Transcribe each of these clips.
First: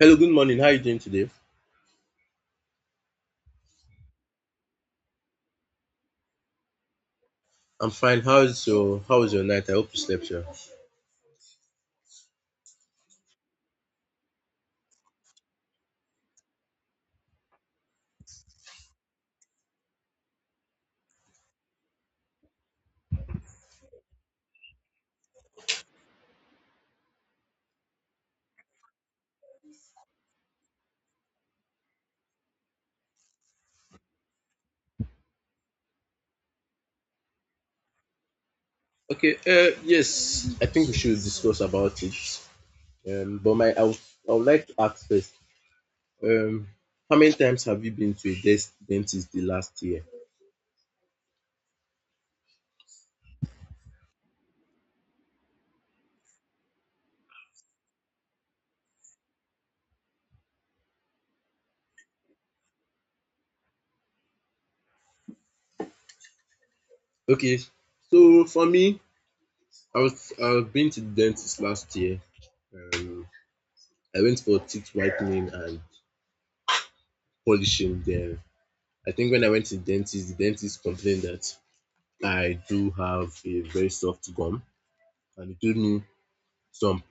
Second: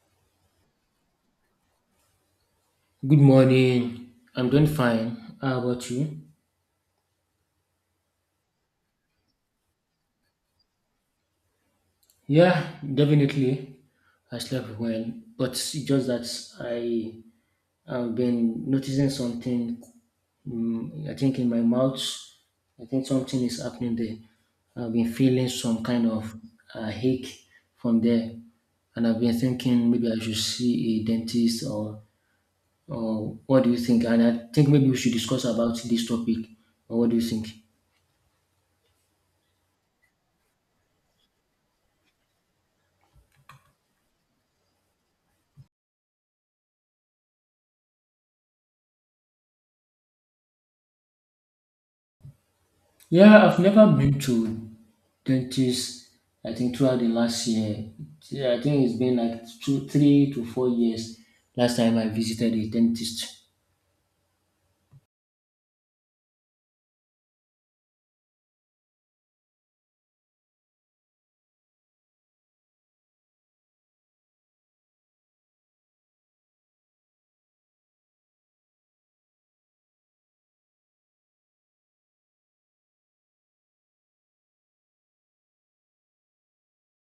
Hello, good morning. How are you doing today? Good morning. I'm doing fine. How about you? I'm fine. How was your night? I hope you slept well. Yeah, definitely. I slept well, but it's just that I have been noticing something. I think in my mouth, I think something is happening there. I've been feeling some kind of ache from there, and I've been thinking maybe I should see a dentist or what do you think? And I think maybe we should discuss about this topic. Or what do you think? Okay. Yes, I think we should discuss about it. But my I would like to ask first. Um, how many times have you been to a dentist the last year? Yeah, I've never been to 20s, I think throughout the last year, yeah, I think it's been like two, 3 to 4 years last time I visited a dentist. Okay. So for me, I've been to the dentist last year. Um, I went for teeth whitening and polishing there. I think when I went to the dentist complained that I do have a very soft gum, and he gave me some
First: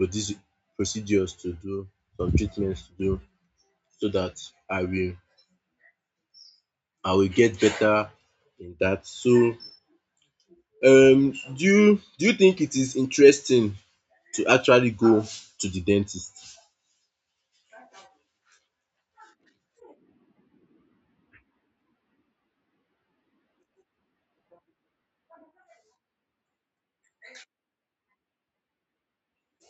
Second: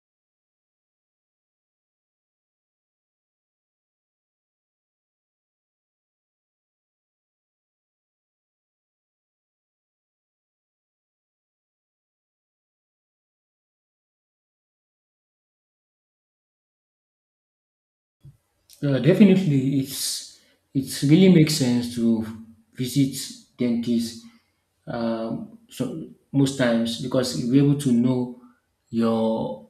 procedures to do, some treatments to do, so that I will I will get better in that. So do you think it is interesting to actually go to the dentist? Definitely, it's it really makes sense to visit dentists so most times because you'll be able to know your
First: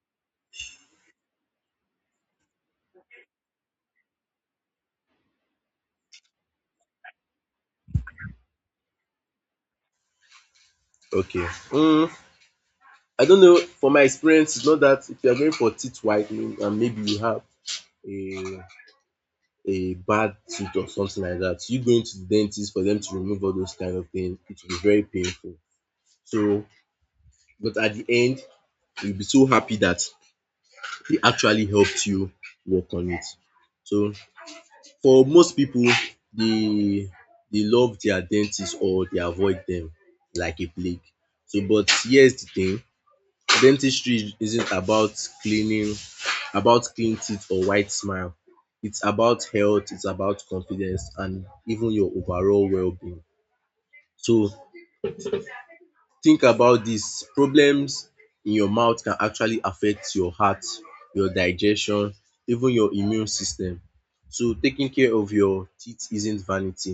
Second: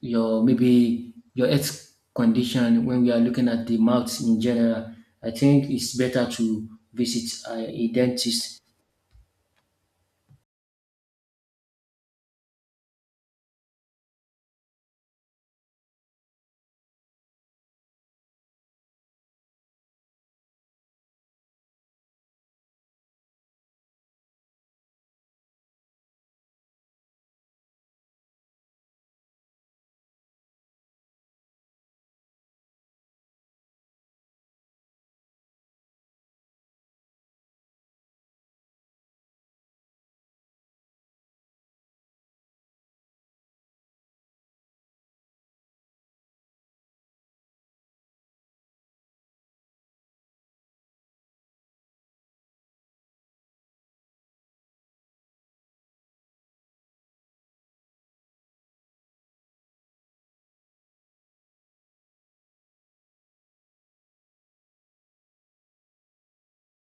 your maybe your health condition when we are looking at the mouth in general. I think it's better to visit a dentist. Okay. um I don't know, from my experience, it's not that if you are going for teeth whitening and maybe you have a a bad tooth or something like that, you going to the dentist for them to remove all those kind of things, it will be very painful. So but at the end you'll be so happy that they actually helped you work on it. So for most pipu, they they love their dentist or they avoid dem like a plague. So but here's the thing, dentistry isn't about cleaning about clean teeth or white smile. It's about health, it's about confidence and even your overall wellbeing. So think about dis, problems in your mouth can actually affect your heart, your digestion, even your immune system. So taking care of your teeth isn't vanity,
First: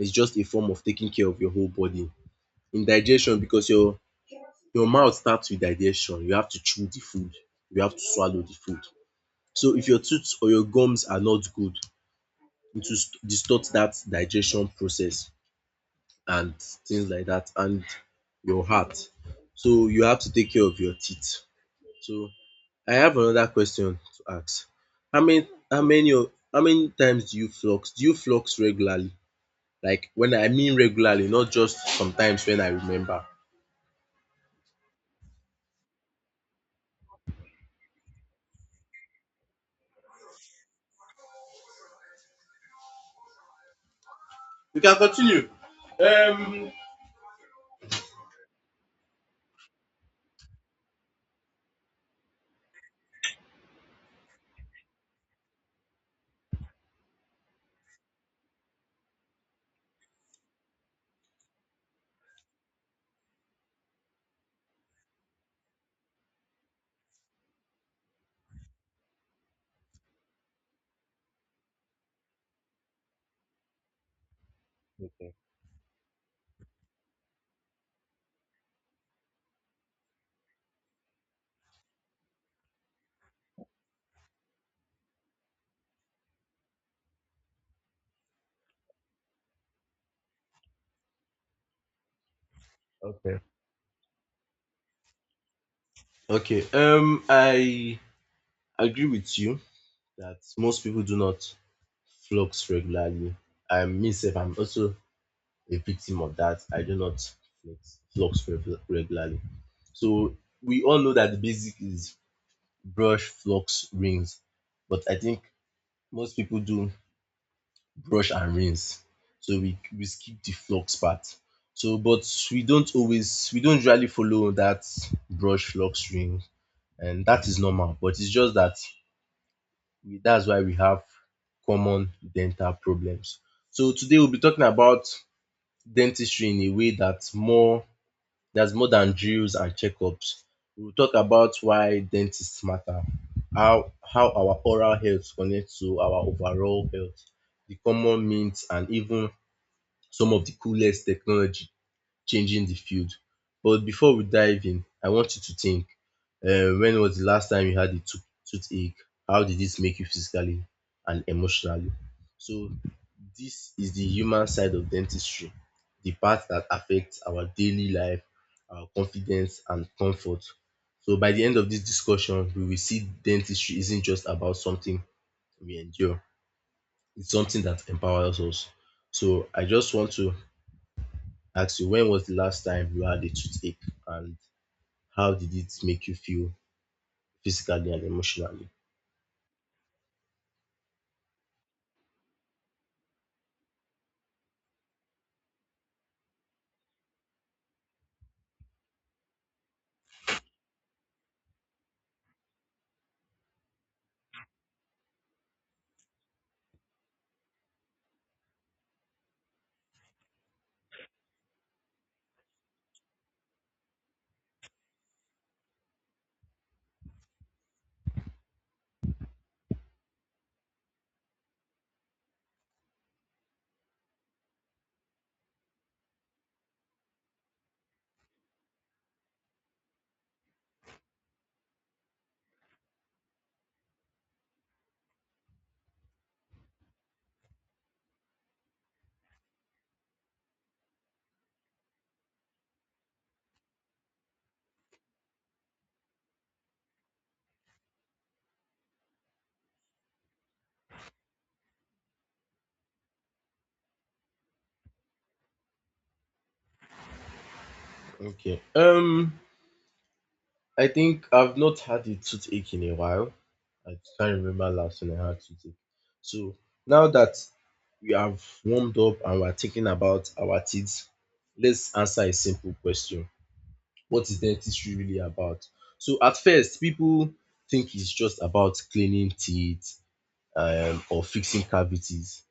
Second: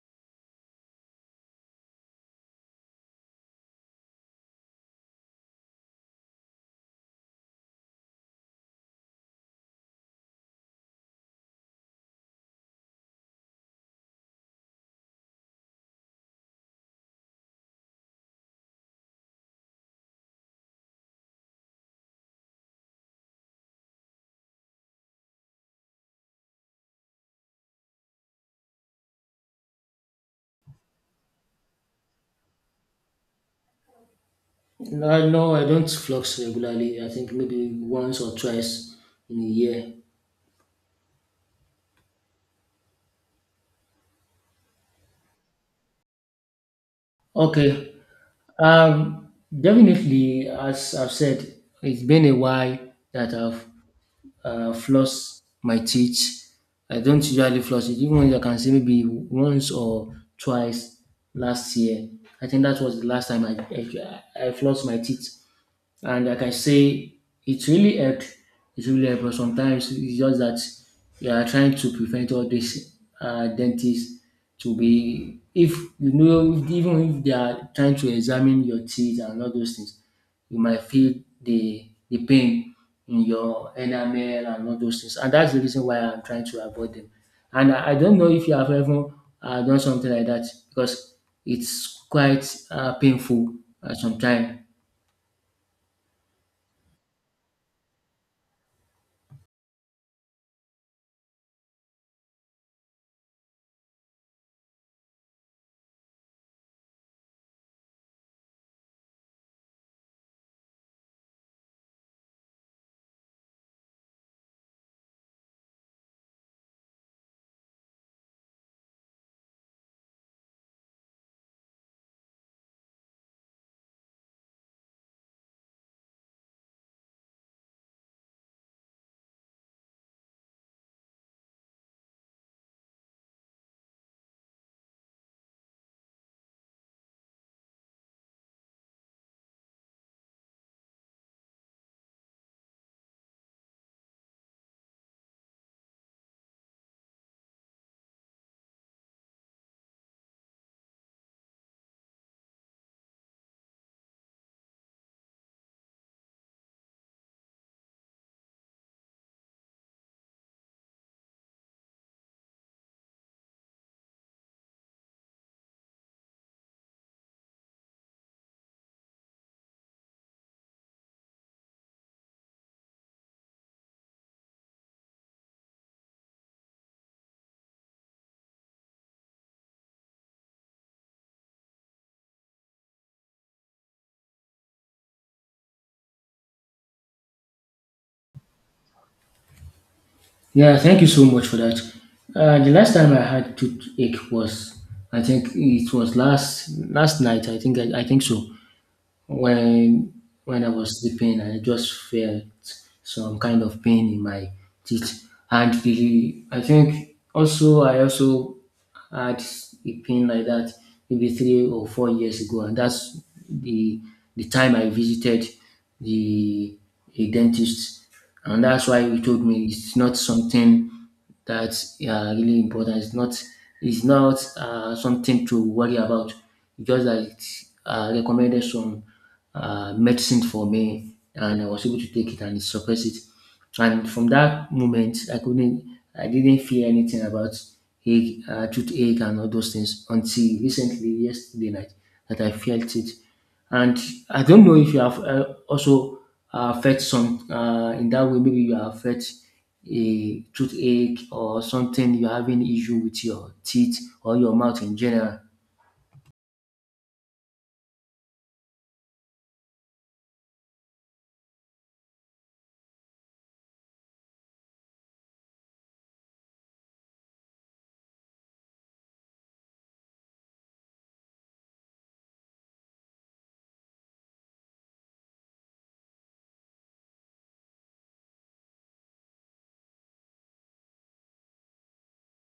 it's just a form of taking care of your whole body. In digestion, because your mouth starts with digestion, you have to chew the food, you have to swallow the food. So if your tooth or your gums are not good, it will distort dat digestion process, and things like that, and your heart. So you have to take care of your teeth. So I have another question to ask. How many times do you flux? Do you flux regularly? Like when I mean regularly, not just sometimes when I remember. No, I don't flux regularly. I think maybe once or twice in a year. You can continue. Okay. Um, Definitely, as I've said, it's been a while that I've flossed my teeth. I don't usually floss it, even though I can say maybe once or twice last year. I think that was the last time I flossed my teeth. And like I can say it really helped. It really helped, but sometimes it's just that you are trying to prevent all these dentists to be. If you know, even if they are trying to examine your teeth and all those things, you might feel the pain in your enamel and all those things, and that's the reason why I'm trying to avoid them. And I don't know if you have ever done something like that because it's quite Okay. painful sometimes. Okay. I agree with you that most people do not flux regularly. I'm also a victim of that. I do not regularly. So we all know that the basic is brush, flux, rinse. But I think most people do brush and rinse. So we skip the flux part. So but we don't usually follow that brush, flux, rinse. And that is normal. But it's just that that's why we have common dental problems. So today we'll be talking about dentistry in a way that's more there's more than drills and checkups. We'll talk about why dentists matter, how our oral health connects to our overall health, the common myths, and even some of the coolest technology changing the field. But before we dive in, I want you to think, when was the last time you had a toothache? How did this make you physically and emotionally? So this is the human side of dentistry, the part that affects our daily life, our confidence and comfort. So by the end of this discussion, we will see dentistry isn't just about something we endure, it's something that empowers us. So I just want to ask you, when was the last time you had a toothache and how did it make you feel physically and emotionally? Yeah, thank you so much for that. The last time I had toothache was, I think it was last last night. I think so. When when I was sleeping, I just felt some kind of pain in my teeth, and the I think also I also had a pain like that maybe 3 or 4 years ago, and that's the the time I visited the a dentist, and that's why he told me it's not something that's really important. It's not something to worry about. Just like recommended some medicine for me, and I was able to take it and suppress it. And from that moment, I didn't feel anything about ache, toothache and all those things until recently, yesterday night, that I felt it. And I don't know if you have also felt some in that way. Maybe you have felt a toothache or something. You're having issue with your teeth or your mouth in general. Okay. I think I've not had a toothache in a while. I can't remember last when I had toothache. So now that we have warmed up and we're thinking about our teeth, let's answer a simple question. What is dentistry really about? So at first, people think it's just about cleaning teeth or fixing cavities.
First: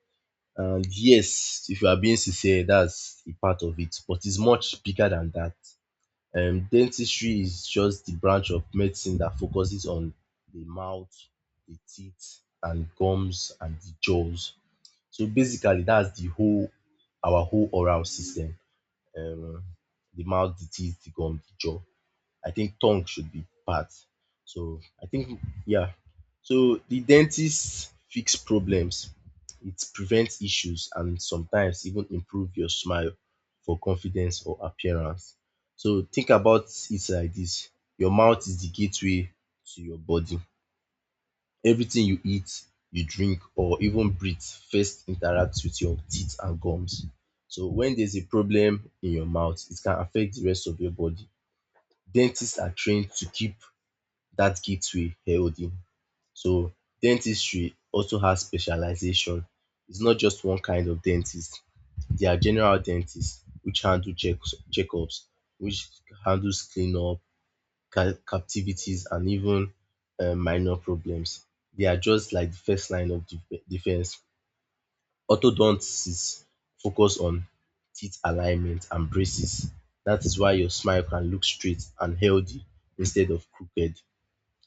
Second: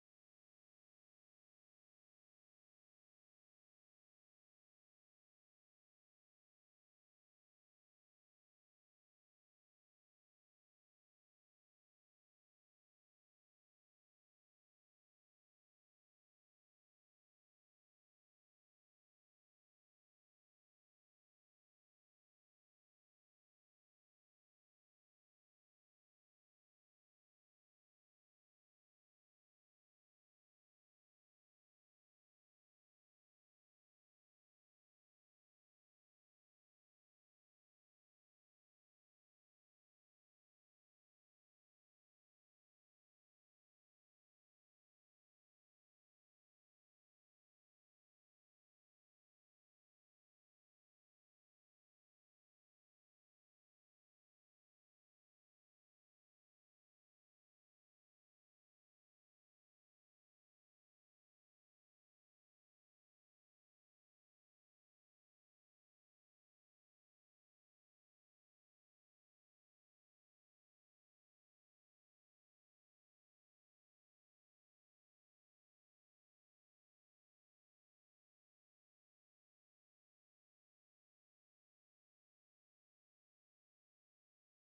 And yes, if you are being sincere, that's a part of it, but it's much bigger than that. Dentistry is just the branch of medicine that focuses on the mouth, the teeth, and gums and the jaws. So basically, that's the whole our whole oral system. Um, the mouth, the teeth, the gum, the jaw. I think tongue should be part. So I think yeah. So the dentist fix problems, it prevents issues and sometimes even improve your smile for confidence or appearance. So think about it like this: your mouth is the gateway to your body. Everything you eat, you drink or even breathe first interacts with your teeth and gums. So when there's a problem in your mouth, it can affect the rest of your body. Dentists are trained to keep that gateway healthy. So dentistry also has specialization. It's not just one kind of dentist. There are general dentists which handle checks, checkups, which handles cleanup, captivities, and even minor problems. They are just like the first line of defense. Orthodontists focus on teeth alignment and braces. That is why your smile can look straight and healthy instead of crooked.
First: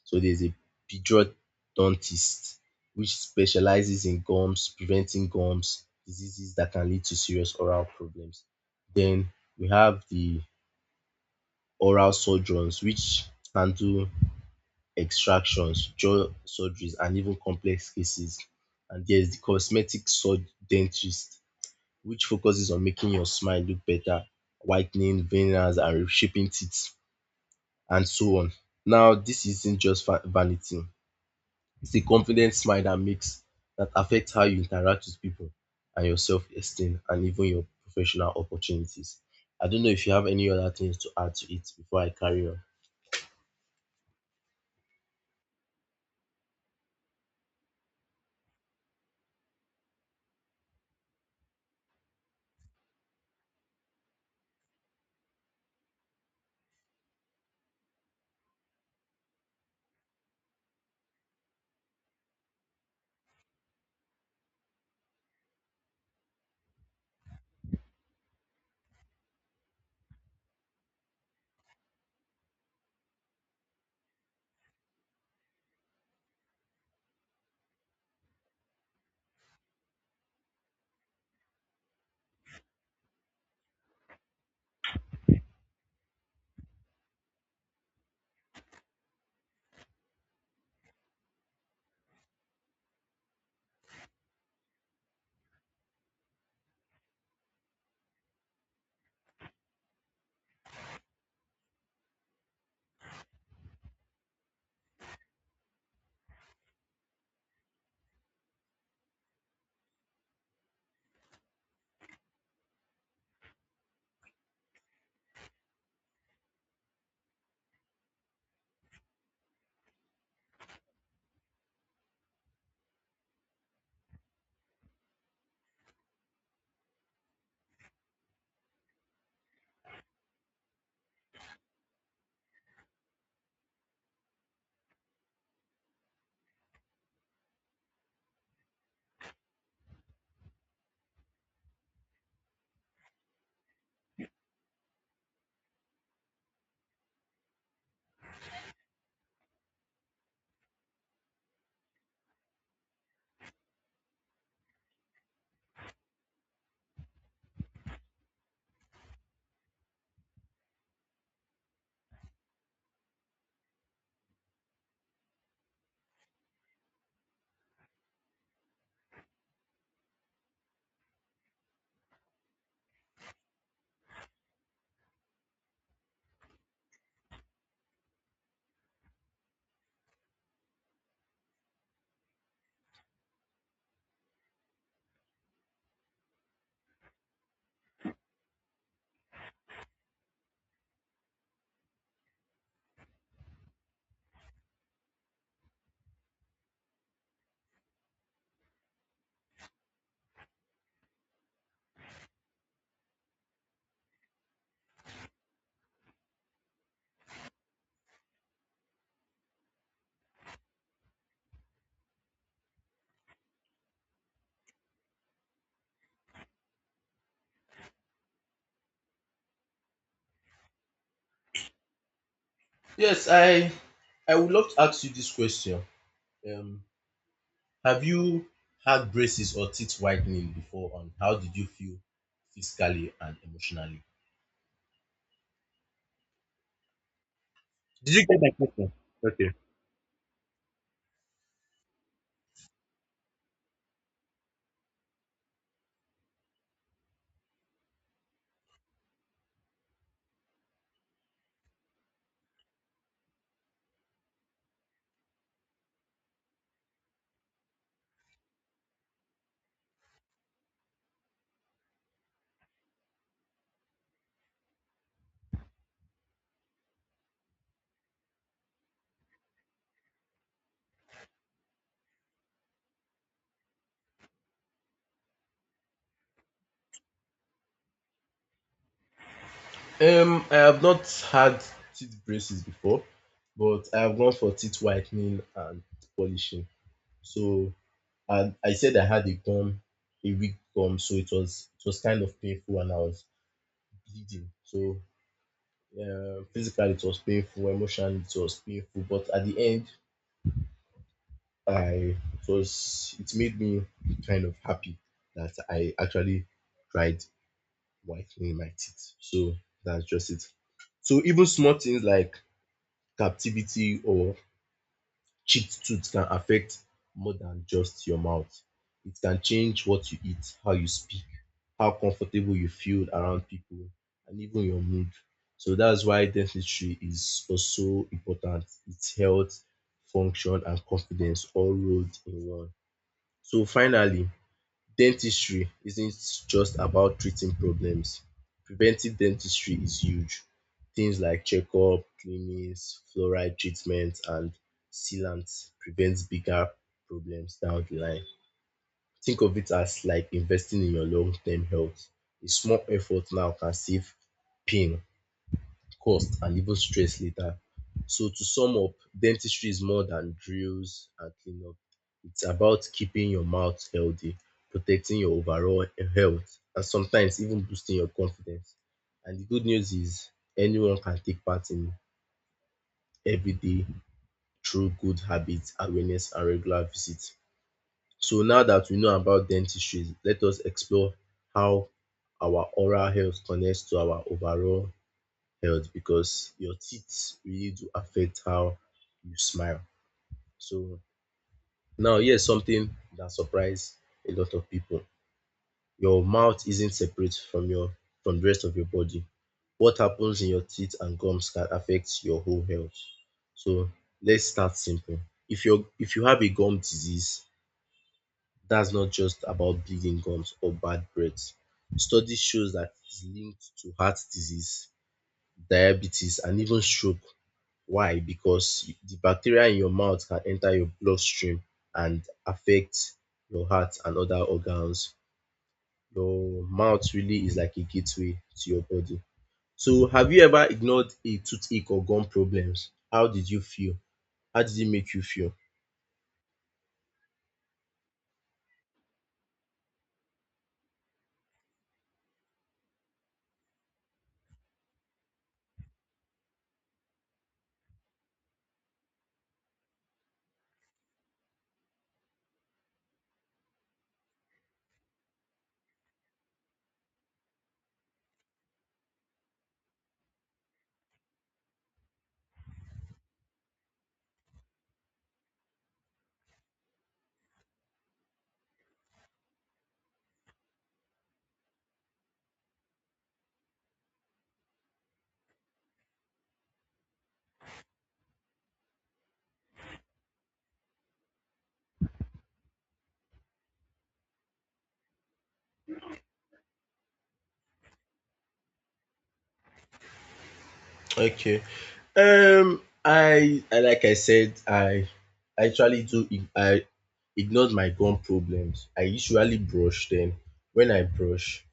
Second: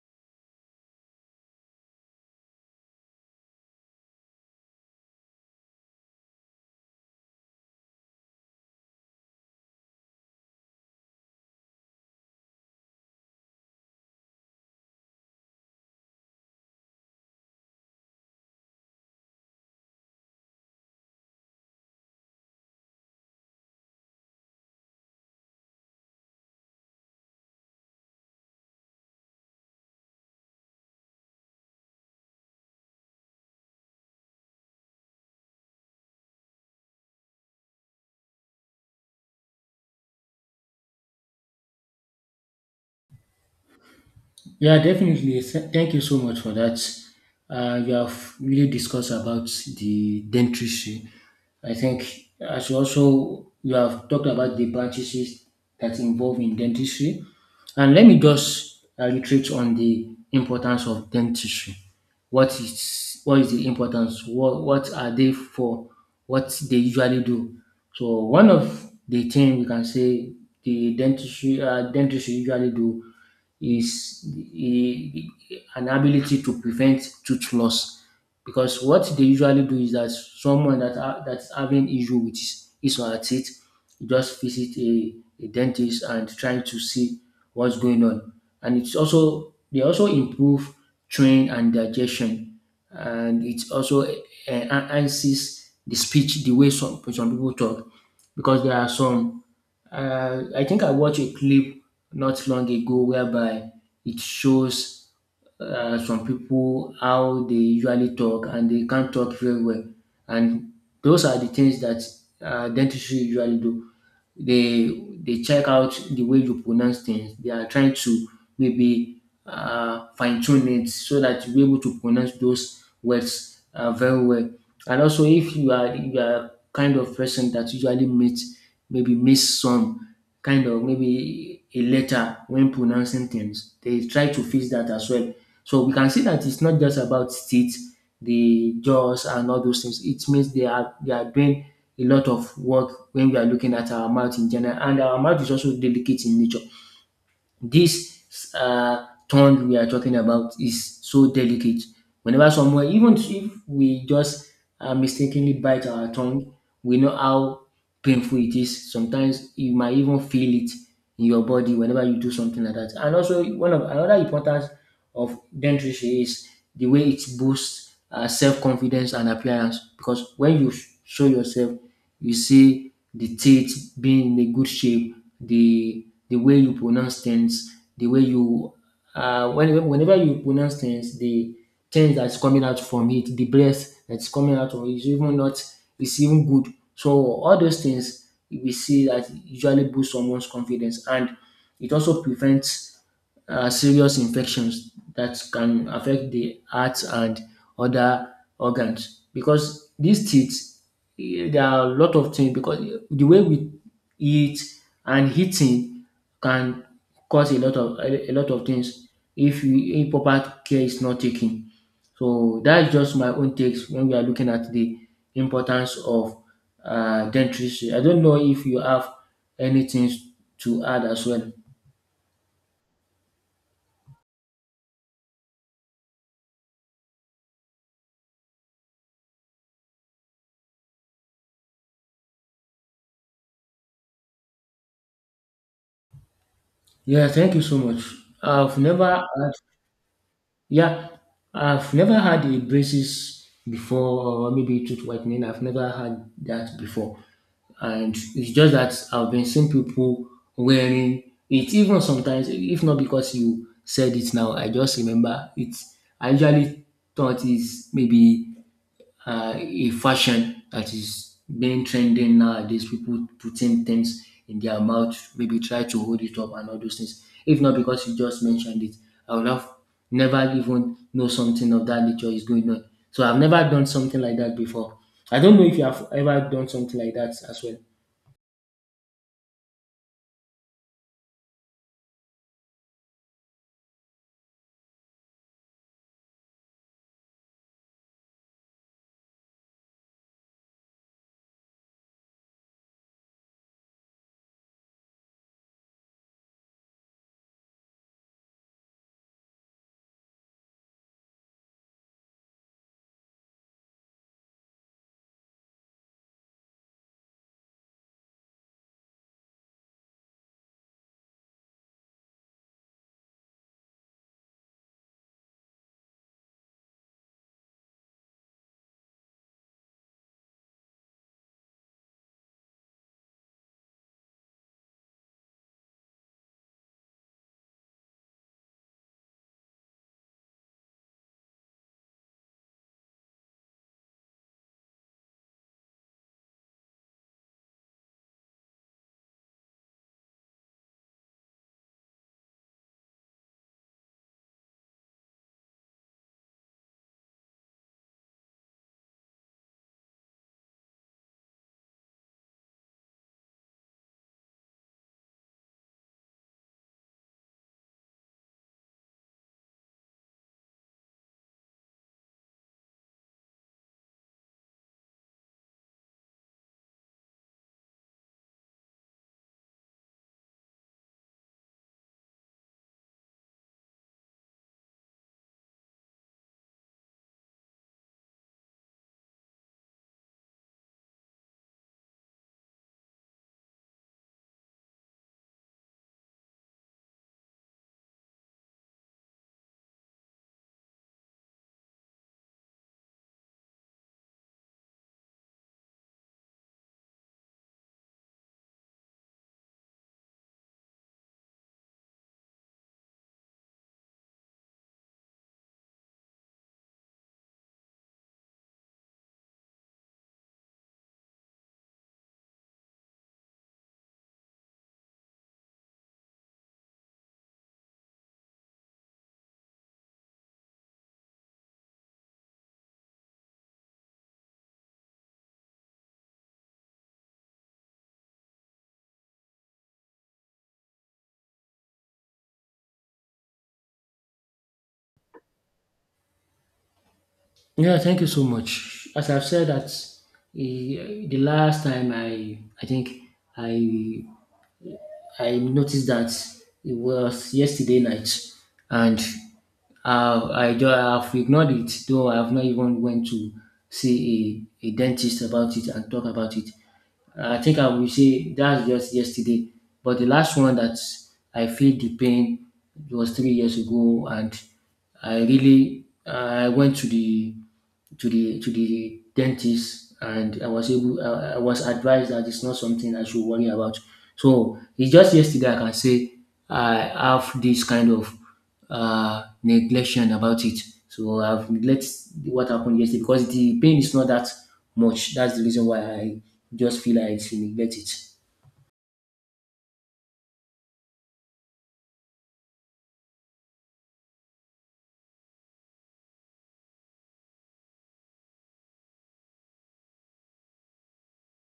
So there's a periodontist which specializes in gums, preventing gums, diseases that can lead to serious oral problems. Then we have the oral surgeons which handle extractions, jaw surgeries and even complex cases. And there's the dentist which focuses on making your smile look better, whitening veneers and reshaping teeth and so on. Now, this isn't just vanity. It's the confident smile that makes That affects how you interact with people and your self-esteem and even your professional opportunities. I don't know if you have any other things to add to it before I carry on. Yeah, definitely. Thank you so much for that. You have really discussed about the dentistry. I think as you also you have talked about the practices that involve in dentistry, and let me just reiterate on the importance of dentistry. What is the importance? What are they for? What they usually do? So one of the thing we can say the dentistry dentistry usually do is the- an ability to prevent tooth loss because what they usually do is that someone that that's having issue with his or her teeth just visit a dentist and trying to see what's going on, and it's also they also improve train and digestion, and it also enhances the speech the way some people talk because there are some I think I watched a clip not long ago whereby it shows some people how they usually talk and they can't talk very well. And those are the things that dentistry usually do. They check out the way you pronounce things. They are trying to maybe fine tune it so that you are able to pronounce those words very well. And also, if you are kind of person that usually miss maybe miss some kind of maybe a letter when pronouncing things, they try to fix that as well. So we can see that it's not just about teeth, the jaws, and all those things. It means they are doing a lot of work when we are looking at our mouth in general, and our mouth is also delicate in nature. This tongue we are talking about is so delicate. Whenever someone, even if we just mistakenly bite our tongue, we know how painful it is. Sometimes you might even feel it in your body whenever you do something like that. And also, one of another importance of dentistry is the way it boosts self confidence and appearance, because when you show yourself you see the teeth being in a good shape, the way you pronounce things, the way you whenever you pronounce things, the things that's coming out from it, the breath that's coming out from it is even not is even good. So all those things we see that usually boost someone's confidence, and it also prevents serious infections that can affect the heart and other organs, because these teeth there are a lot of things, because the way we eat and eating can cause a lot of a lot of things if you if proper care is not taken. So that's just my own takes when we are looking at the importance of dentistry. I don't know if you have anything to add as well. Yes, I would love to ask you this question. Um, have you had braces or teeth whitening before, and how did you feel physically and emotionally? Yeah, thank you so much. Did you get my I've question? never Okay. had, yeah, I've never had a braces before, or maybe tooth whitening. I've never had that before, and it's just that I've been seeing people wearing it. Even sometimes, if not because you said it now, I just remember it. I usually thought it's maybe a fashion that is being trending nowadays. People putting things in their mouth, maybe try to hold it up and all those things. If not because you just mentioned it, I would have never even know something of that nature is going on. So I've never done something like that before. I don't know if you have ever done something like that as well. I have not had teeth braces before, but I have gone for teeth whitening and polishing. So I said I had a gum, a weak gum, so it was kind of painful and I was bleeding. So physically it was painful, emotionally it was painful, but at the end I it made me kind of happy that I actually tried whitening my teeth. So that's just it. So even small things like captivity or chipped tooth can affect more than just your mouth. It can change what you eat, how you speak, how comfortable you feel around people, and even your mood. So that's why dentistry is also important. It's health, function, and confidence all rolled in one. So finally, dentistry isn't just about treating problems. Preventive dentistry is huge. Things like checkup, cleanings, fluoride treatment and sealants prevent bigger problems down the line. Think of it as like investing in your long-term health. A small effort now can save pain, cost and even stress later. So to sum up, dentistry is more than drills and cleanup. It's about keeping your mouth healthy, protecting your overall health, and sometimes even boosting your confidence. And the good news is anyone can take part in every day through good habits, awareness, and regular visits. So now that we know about dentistry, let us explore how our oral health connects to our overall health because your teeth really do affect how you smile. So now here's something that surprised a lot of people. Your mouth isn't separate from your from the rest of your body. What happens in your teeth and gums can affect your whole health. So let's start simple. If you have a gum disease, that's not just about bleeding gums or bad breath. Studies shows that it's linked to heart disease, diabetes, and even stroke. Why? Because the bacteria in your mouth can enter your bloodstream and affect your heart and other organs. Your mouth really is like a gateway to your body. So have you ever ignored a toothache or gum problems? How did you feel? How did it make you feel? Yeah, thank you so much. As I've said that the last time I think I I noticed that it was yesterday night, and I just have ignored it. Though I have not even went to see a dentist about it and talk about it. I think I will say that's just yesterday. But the last one that I feel the pain was 3 years ago, and I went to the to the dentist, and I was able I was advised that it's not something I should worry about. So it's just yesterday I can say I have this kind of neglection about it. So I've neglect what happened yesterday because the pain is not that much. That's the reason why I just feel like I should neglect it. Okay. I like I said, I actually do. Ig- I ignored my gum problems. I usually brush them. When I brush,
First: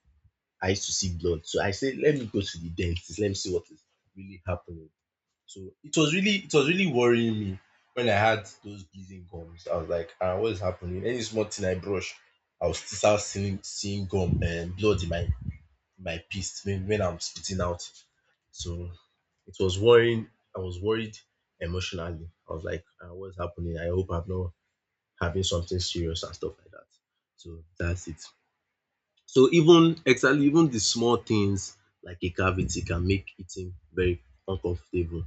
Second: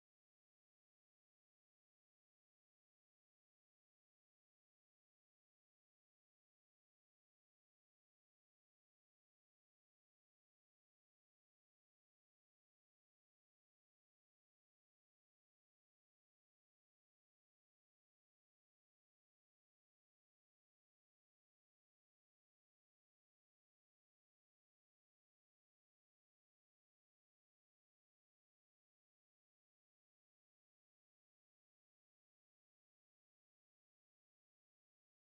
I used to see blood. So I said, let me go to the dentist. Let me see what is really happening. So it was really worrying me when I had those bleeding gums. I was like, ah, what is happening? Any small thing I brush, I was still start seeing gum and blood in my piece when I'm spitting out. So it was worrying. I was worried emotionally. I was like, ah, what's happening? I hope I'm not having something serious and stuff like that. So that's it. Even the small things like a cavity can make eating very uncomfortable.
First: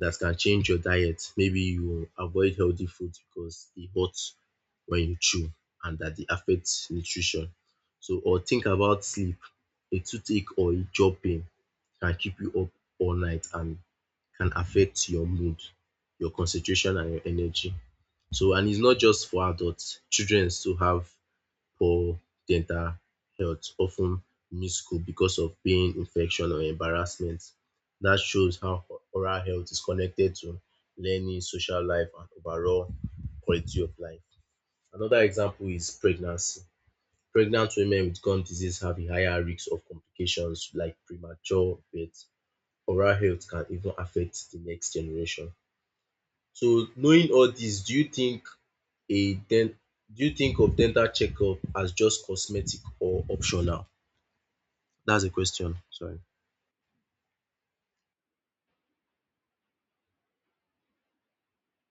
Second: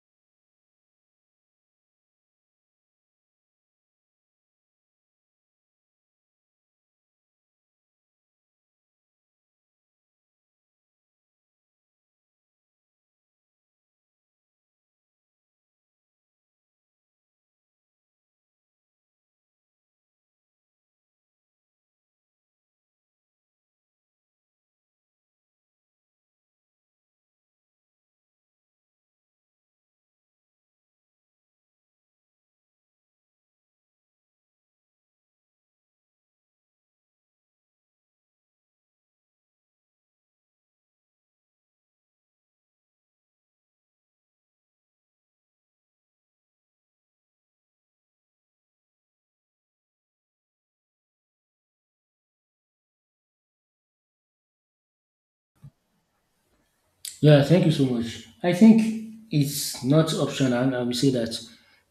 That can change your diet. Maybe you avoid healthy food because it hurts when you chew and that it affects nutrition. So or think about sleep. A toothache or a jaw pain can keep you up all night and can affect your mood, your concentration and your energy. And it's not just for adults. Children still have poor dental health often ten miss school because of pain, infection or embarrassment. That shows how oral health is connected to learning, social life and overall quality of life. Another example is pregnancy. Pregnant women with gum disease have a higher risk of complications like premature birth. Oral health can even affect the next generation. So knowing all this, a den- do you think of dental checkup as just cosmetic or optional? That's the question. Sorry. Yeah, thank you so much. I think it's not optional. I will say that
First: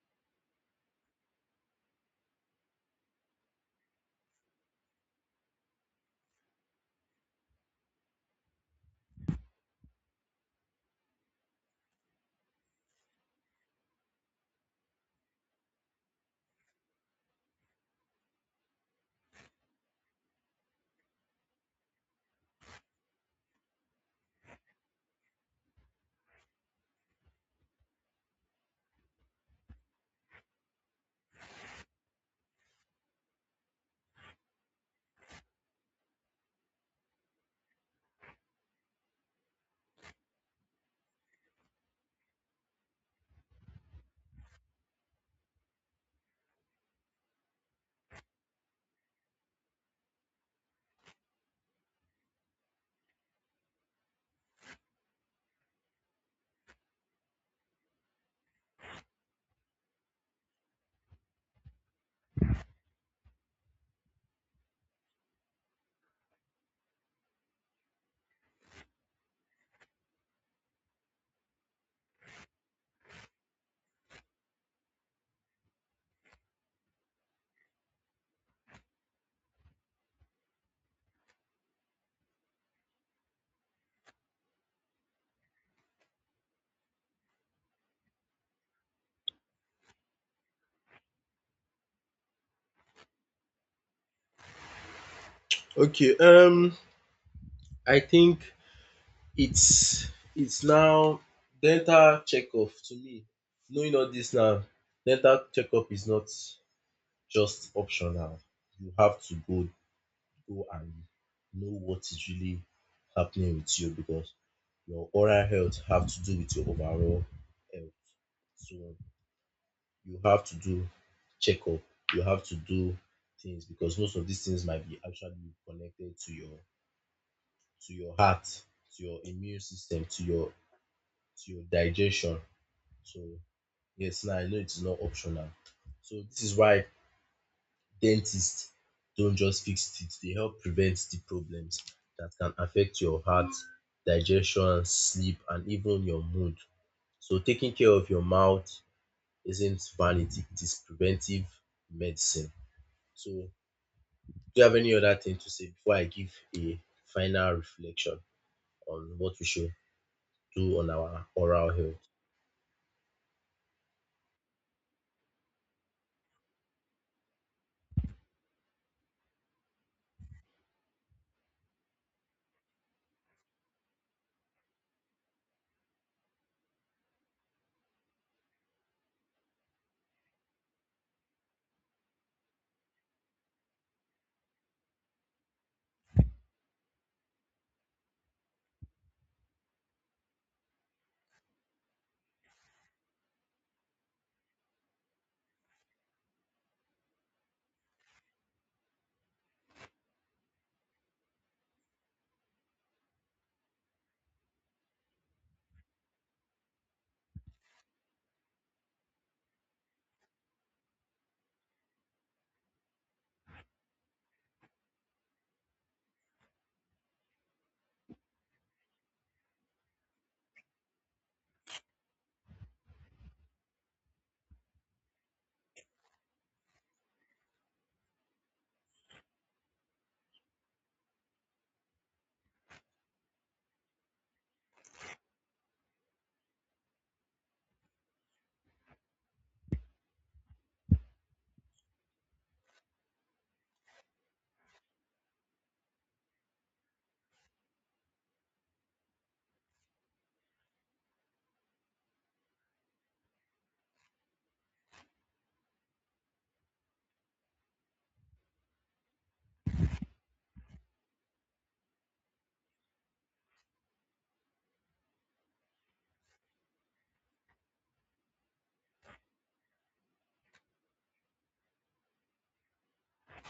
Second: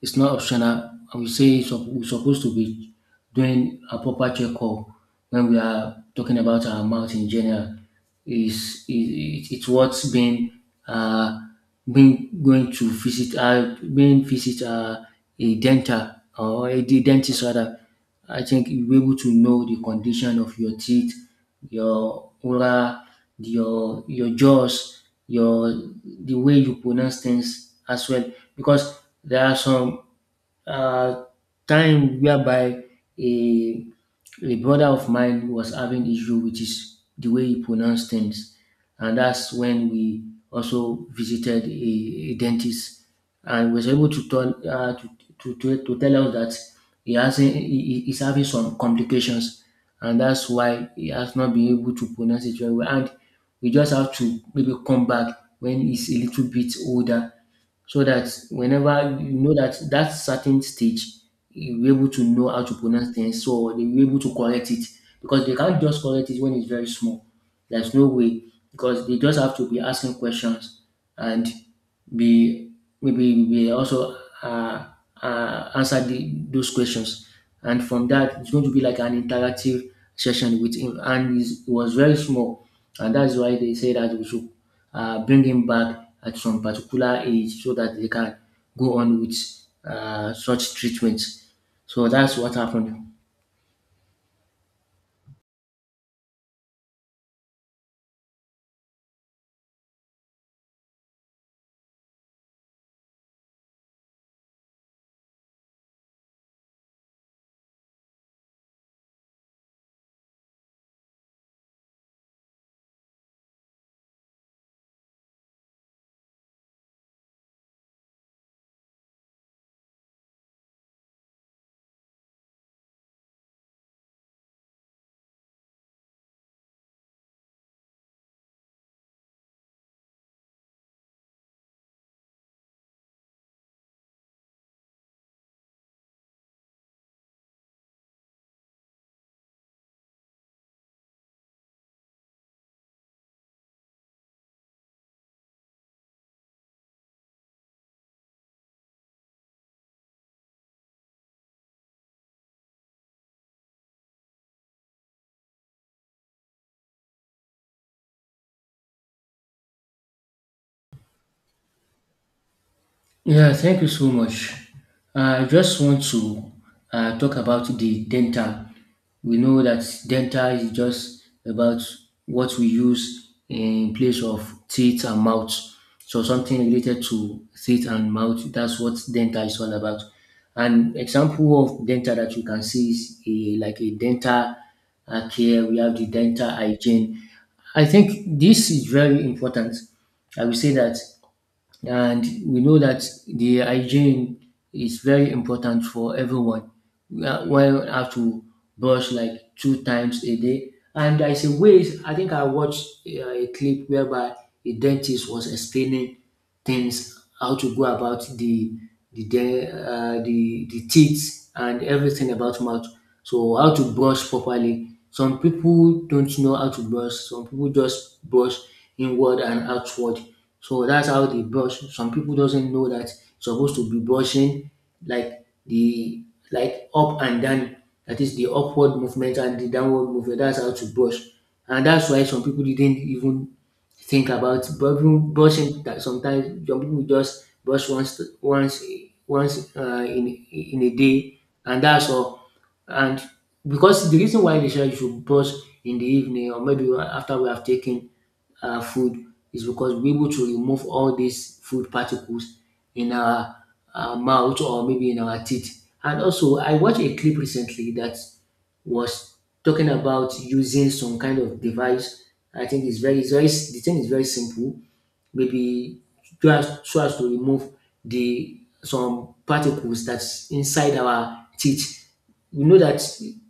it's not optional. I will say we're supposed to be doing a proper checkup when we are talking about our mouth in general. It's what's uh been going to visit been visit a dental or a dentist rather. I think you'll be able to know the condition of your teeth your oral, your jaws, your the way you pronounce things as well. Because there are some uh, time whereby a a brother of mine was having issue with his the way he pronounced things, and that's when we also visited a dentist, and was able to tell to tell us that he has he- he's having some complications, and that's why he has not been able to pronounce it very well. And we just have to maybe come back when he's a little bit older, so that whenever you know that that certain stage, you're able to know how to pronounce things, so they were able to correct it because they can't just correct it when it's very small. There's no way because they just have to be asking questions, and be be we also answer those questions. And from that, it's going to be like an interactive session with him. And he was very small, and that's why they say that we should bring him back at some particular age so that they can go on with such treatment. So that's what happened. Okay. I think it's it's now dental checkup to me. Knowing all this now, dental checkup is not just optional. You have to go and know what is really happening with you because your oral health have to do with your overall health. So you have to do checkup. You have to do things because most of these things might be actually connected to your heart, to your immune system, to your digestion. So yes, now I know it's not optional. So this is why dentists don't just fix teeth; they help prevent the problems that can affect your heart, digestion, sleep, and even your mood. So taking care of your mouth isn't vanity; it is preventive medicine. So, do you have any other thing to say before I give a final reflection on what we should do on our oral health? Yeah, thank you so much. I just want to talk about the dental. We know that dental is just about what we use in place of teeth and mouth. So something related to teeth and mouth, that's what dental is all about. An example of dental that you can see is like a dental care. We have the dental hygiene. I think this is very important. I will say that, and we know that the hygiene is very important for everyone. One have to brush like 2 times a day, and there is a way. I think I watched a clip whereby a dentist was explaining things, how to go about the de- the teeth and everything about mouth. So how to brush properly. Some people don't know how to brush. Some people just brush inward and outward. So that's how they brush. Some people doesn't know that supposed to be brushing like the like up and down. That is the upward movement and the downward movement. That's how to brush. And that's why some people didn't even think about brushing, that sometimes some people just brush once once in a day, and that's all. And because the reason why they say you should brush in the evening, or maybe after we have taken food, is because we're able to remove all these food particles in our mouth, or maybe in our teeth. And also, I watched a clip recently that was talking about using some kind of device. I think the thing is very simple maybe, so as to remove the some particles that's inside our teeth. We know that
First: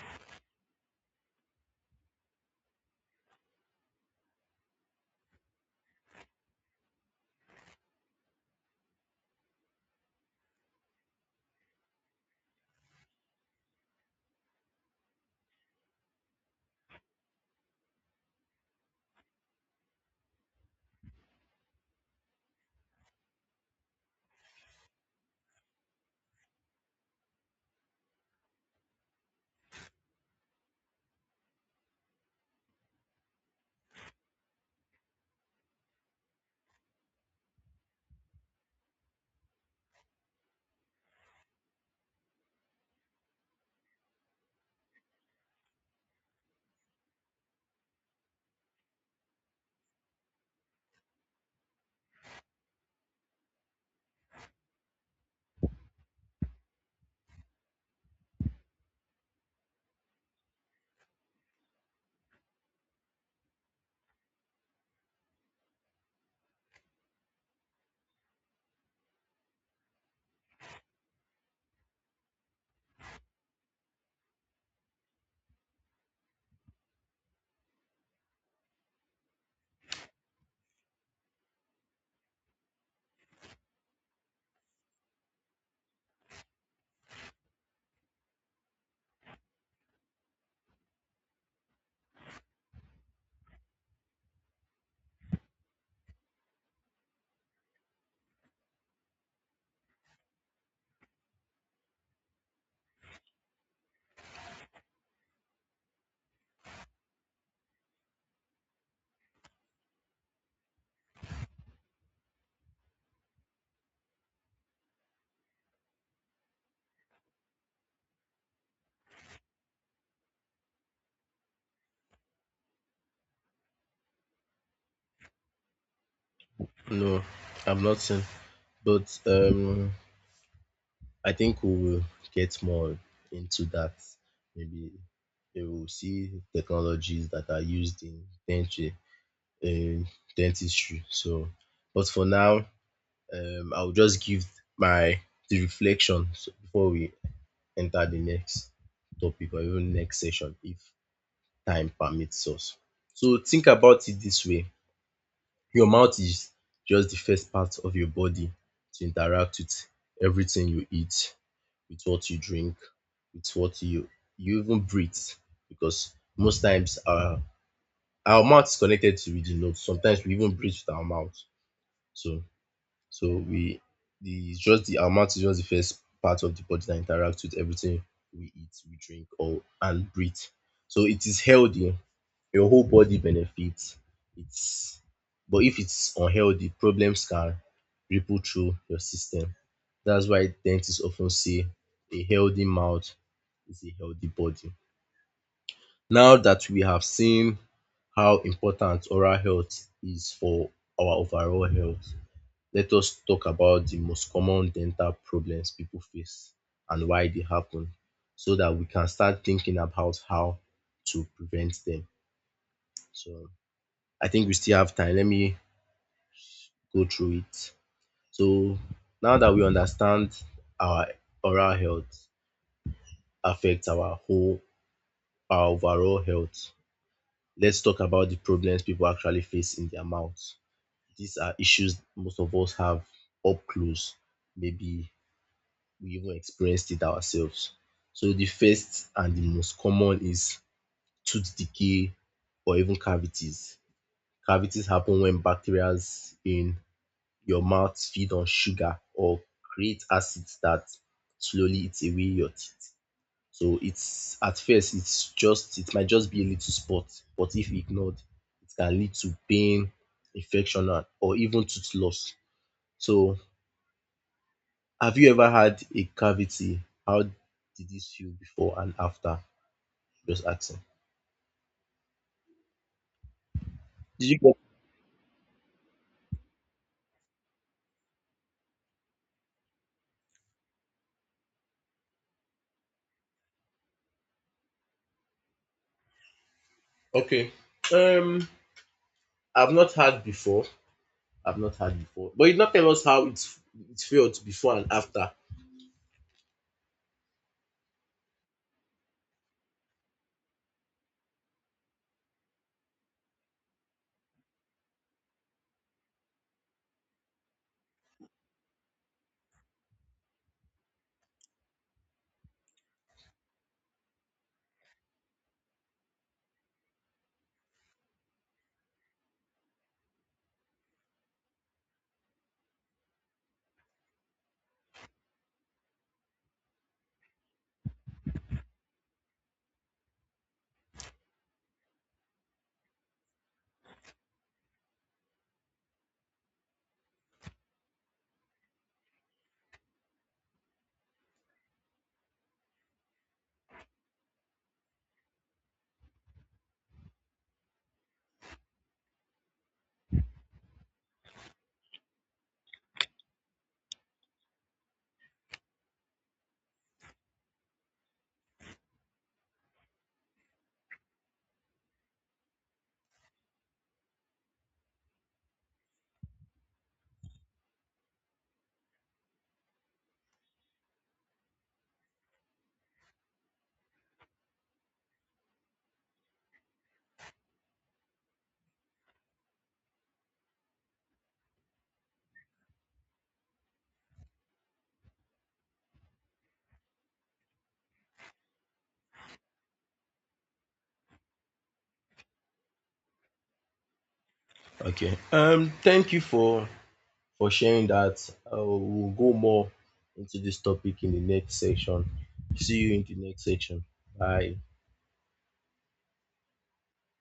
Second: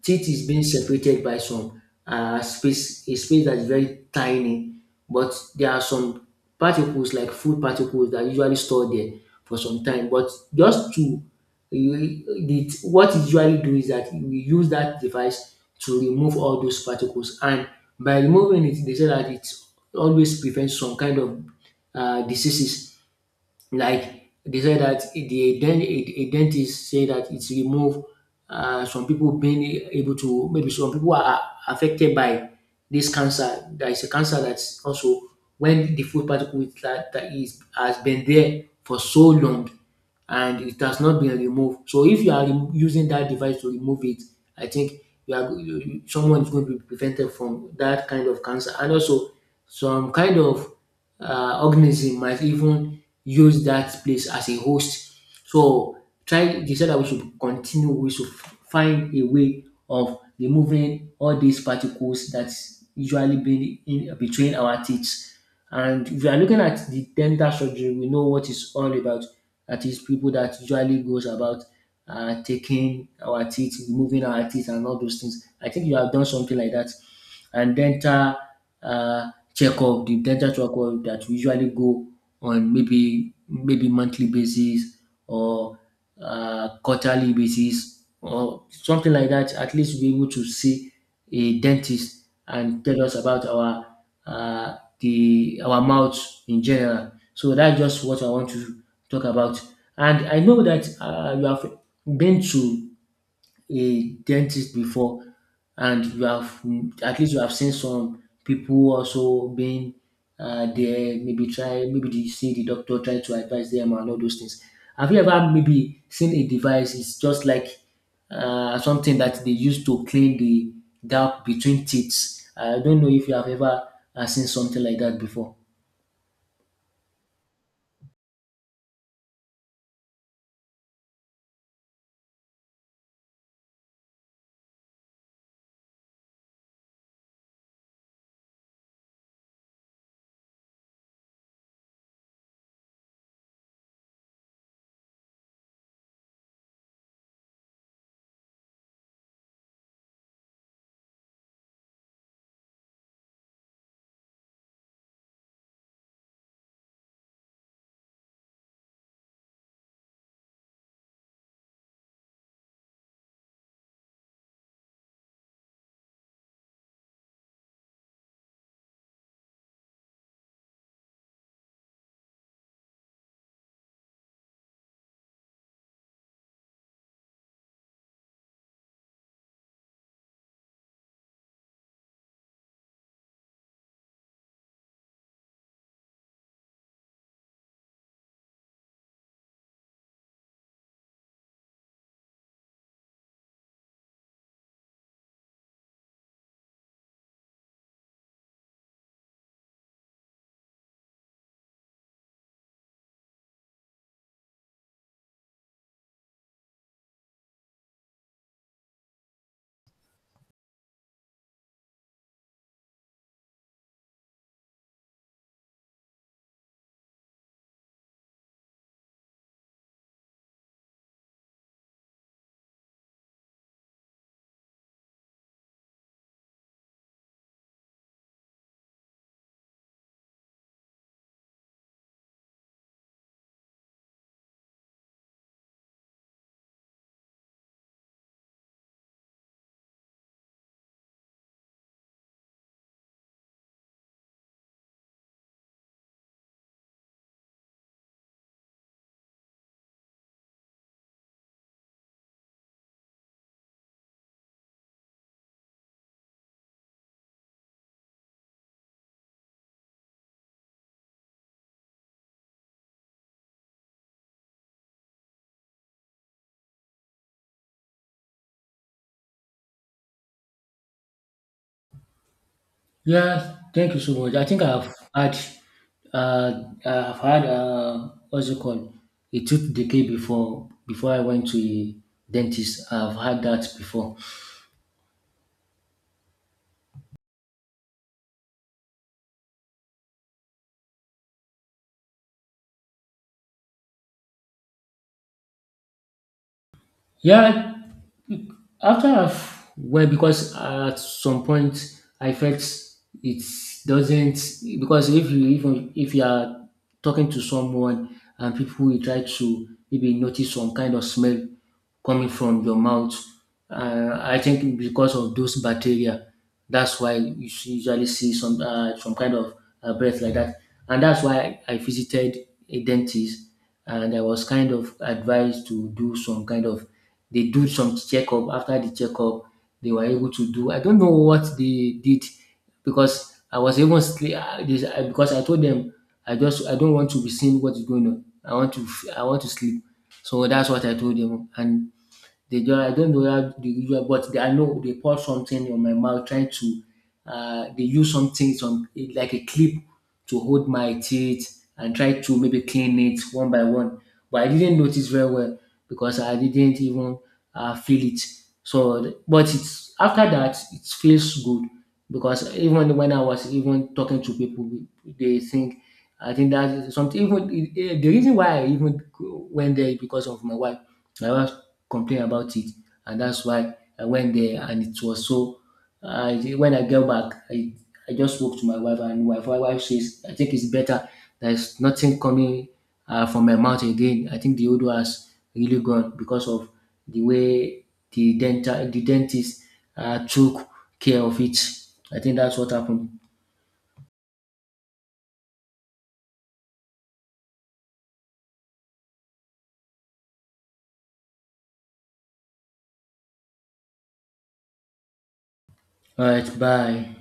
teeth is being separated by some space, a space that's very tiny, but there are some particles, like food particles, that usually store there for some time. But just to what it usually do is that we use that device to remove all those particles, and by removing it, they say that it always prevents some kind of diseases. Like they said that the dent- a dentist say that it's remove some people being able to, maybe some people are affected by this cancer. There is a cancer that's also when the food particle is that, that is has been there for so long and it has not been removed. So if you are using that device to remove it, I think you are you- you- someone is going to be prevented from that kind of cancer. And also, some kind of organism might even use that place as a host. So try they said that we should find a way of removing all these particles that usually been in between our teeth. And if you are looking at the dental surgery, we know what it's all about. That is people that usually goes about taking our teeth, removing our teeth and all those things. I think you have done something like that. And dental uh, checkup, the dental checkup that we usually go on, maybe monthly basis, or quarterly basis, or something like that. At least we able to see a dentist and tell us about our the our mouth in general. So that's just what I want to talk about. And I know that you have been to a dentist before, and you have, at least you have seen some people also being there, maybe try maybe they see the doctor trying to advise them and all those things. Have you ever maybe seen a device, it's just like something that they use to clean the gap between teeth? I don't know if you have ever seen something like that before. No, I'm not saying, but I think we will get more into that. Maybe we will see technologies that are used in in dentistry. But for now, I will just give my the reflection, before we enter the next topic or even next session if time permits us. So think about it this way, your mouth is just the first part of your body to interact with everything you eat, with what you drink, with what you even breathe because most times our mouth is connected to the nose. Sometimes we even breathe with our mouth. So so we the it's just the our mouth is just the first part of the body that interacts with everything we eat, we drink or and breathe. So it is healthy your whole body benefits. It's but if it's unhealthy, problems can ripple through your system. That's why dentists often say a healthy mouth is a healthy body. Now that we have seen how important oral health is for our overall health, let us talk about the most common dental problems people face and why they happen so that we can start thinking about how to prevent them. So I think we still have time. Let me go through it. So now that we understand our oral health affects our overall health, let's talk about the problems people actually face in their mouth. These are issues most of us have up close. Maybe we even experienced it ourselves. So the first and the most common is tooth decay or even cavities. Cavities happen when bacteria in your mouth feed on sugar or create acids that slowly eats away your teeth. So it's at first, it might just be a little spot, but if ignored, it can lead to pain, infection and or even tooth loss. So have you ever had a cavity? How did this feel before and after? Just asking. Yeah, thank you so Did much. you get uh, I've had, what's it called, a tooth decay before. Before I went to a dentist, I've had that before. okay? Um, I've not had before. I've not had before, but you did not tell us how it felt before and after. Yeah. Well, because at some point I felt it doesn't, because if you, even if you are talking to someone, and people will try to maybe notice some kind of smell coming from your mouth, I think because of those bacteria, that's why you usually see some kind of breath like that, and that's why I visited a dentist, and I was kind of advised to do some kind of, they do some checkup. After the checkup, they were able to do, I don't know what they did, because I was even because I told them I just, I don't want to be seeing what is going on. I want to I want to sleep. So that's what I told them, and they don't, I don't know how the usual, but they, I know they pour something on my mouth, trying to, they use something, some like a clip to hold my teeth and try to maybe clean it one by one. But I didn't notice very well, because I didn't even feel it. So, but it's after that, it feels good, because even when I was even talking to people, they think, I think that's something. Even the reason why I even went there is because of my wife. My wife complain about it. And that's why I went there, and it was so, I when I get back, I just spoke to my wife, and my wife says I think it's better. There's nothing coming from my mouth again. I think the odor has really gone because of the way the dentist took care of it. I think that's what happened. Okay. Thank you for sharing that. We'll go more into this topic in the next section. See you in the next section. Bye. All right, bye.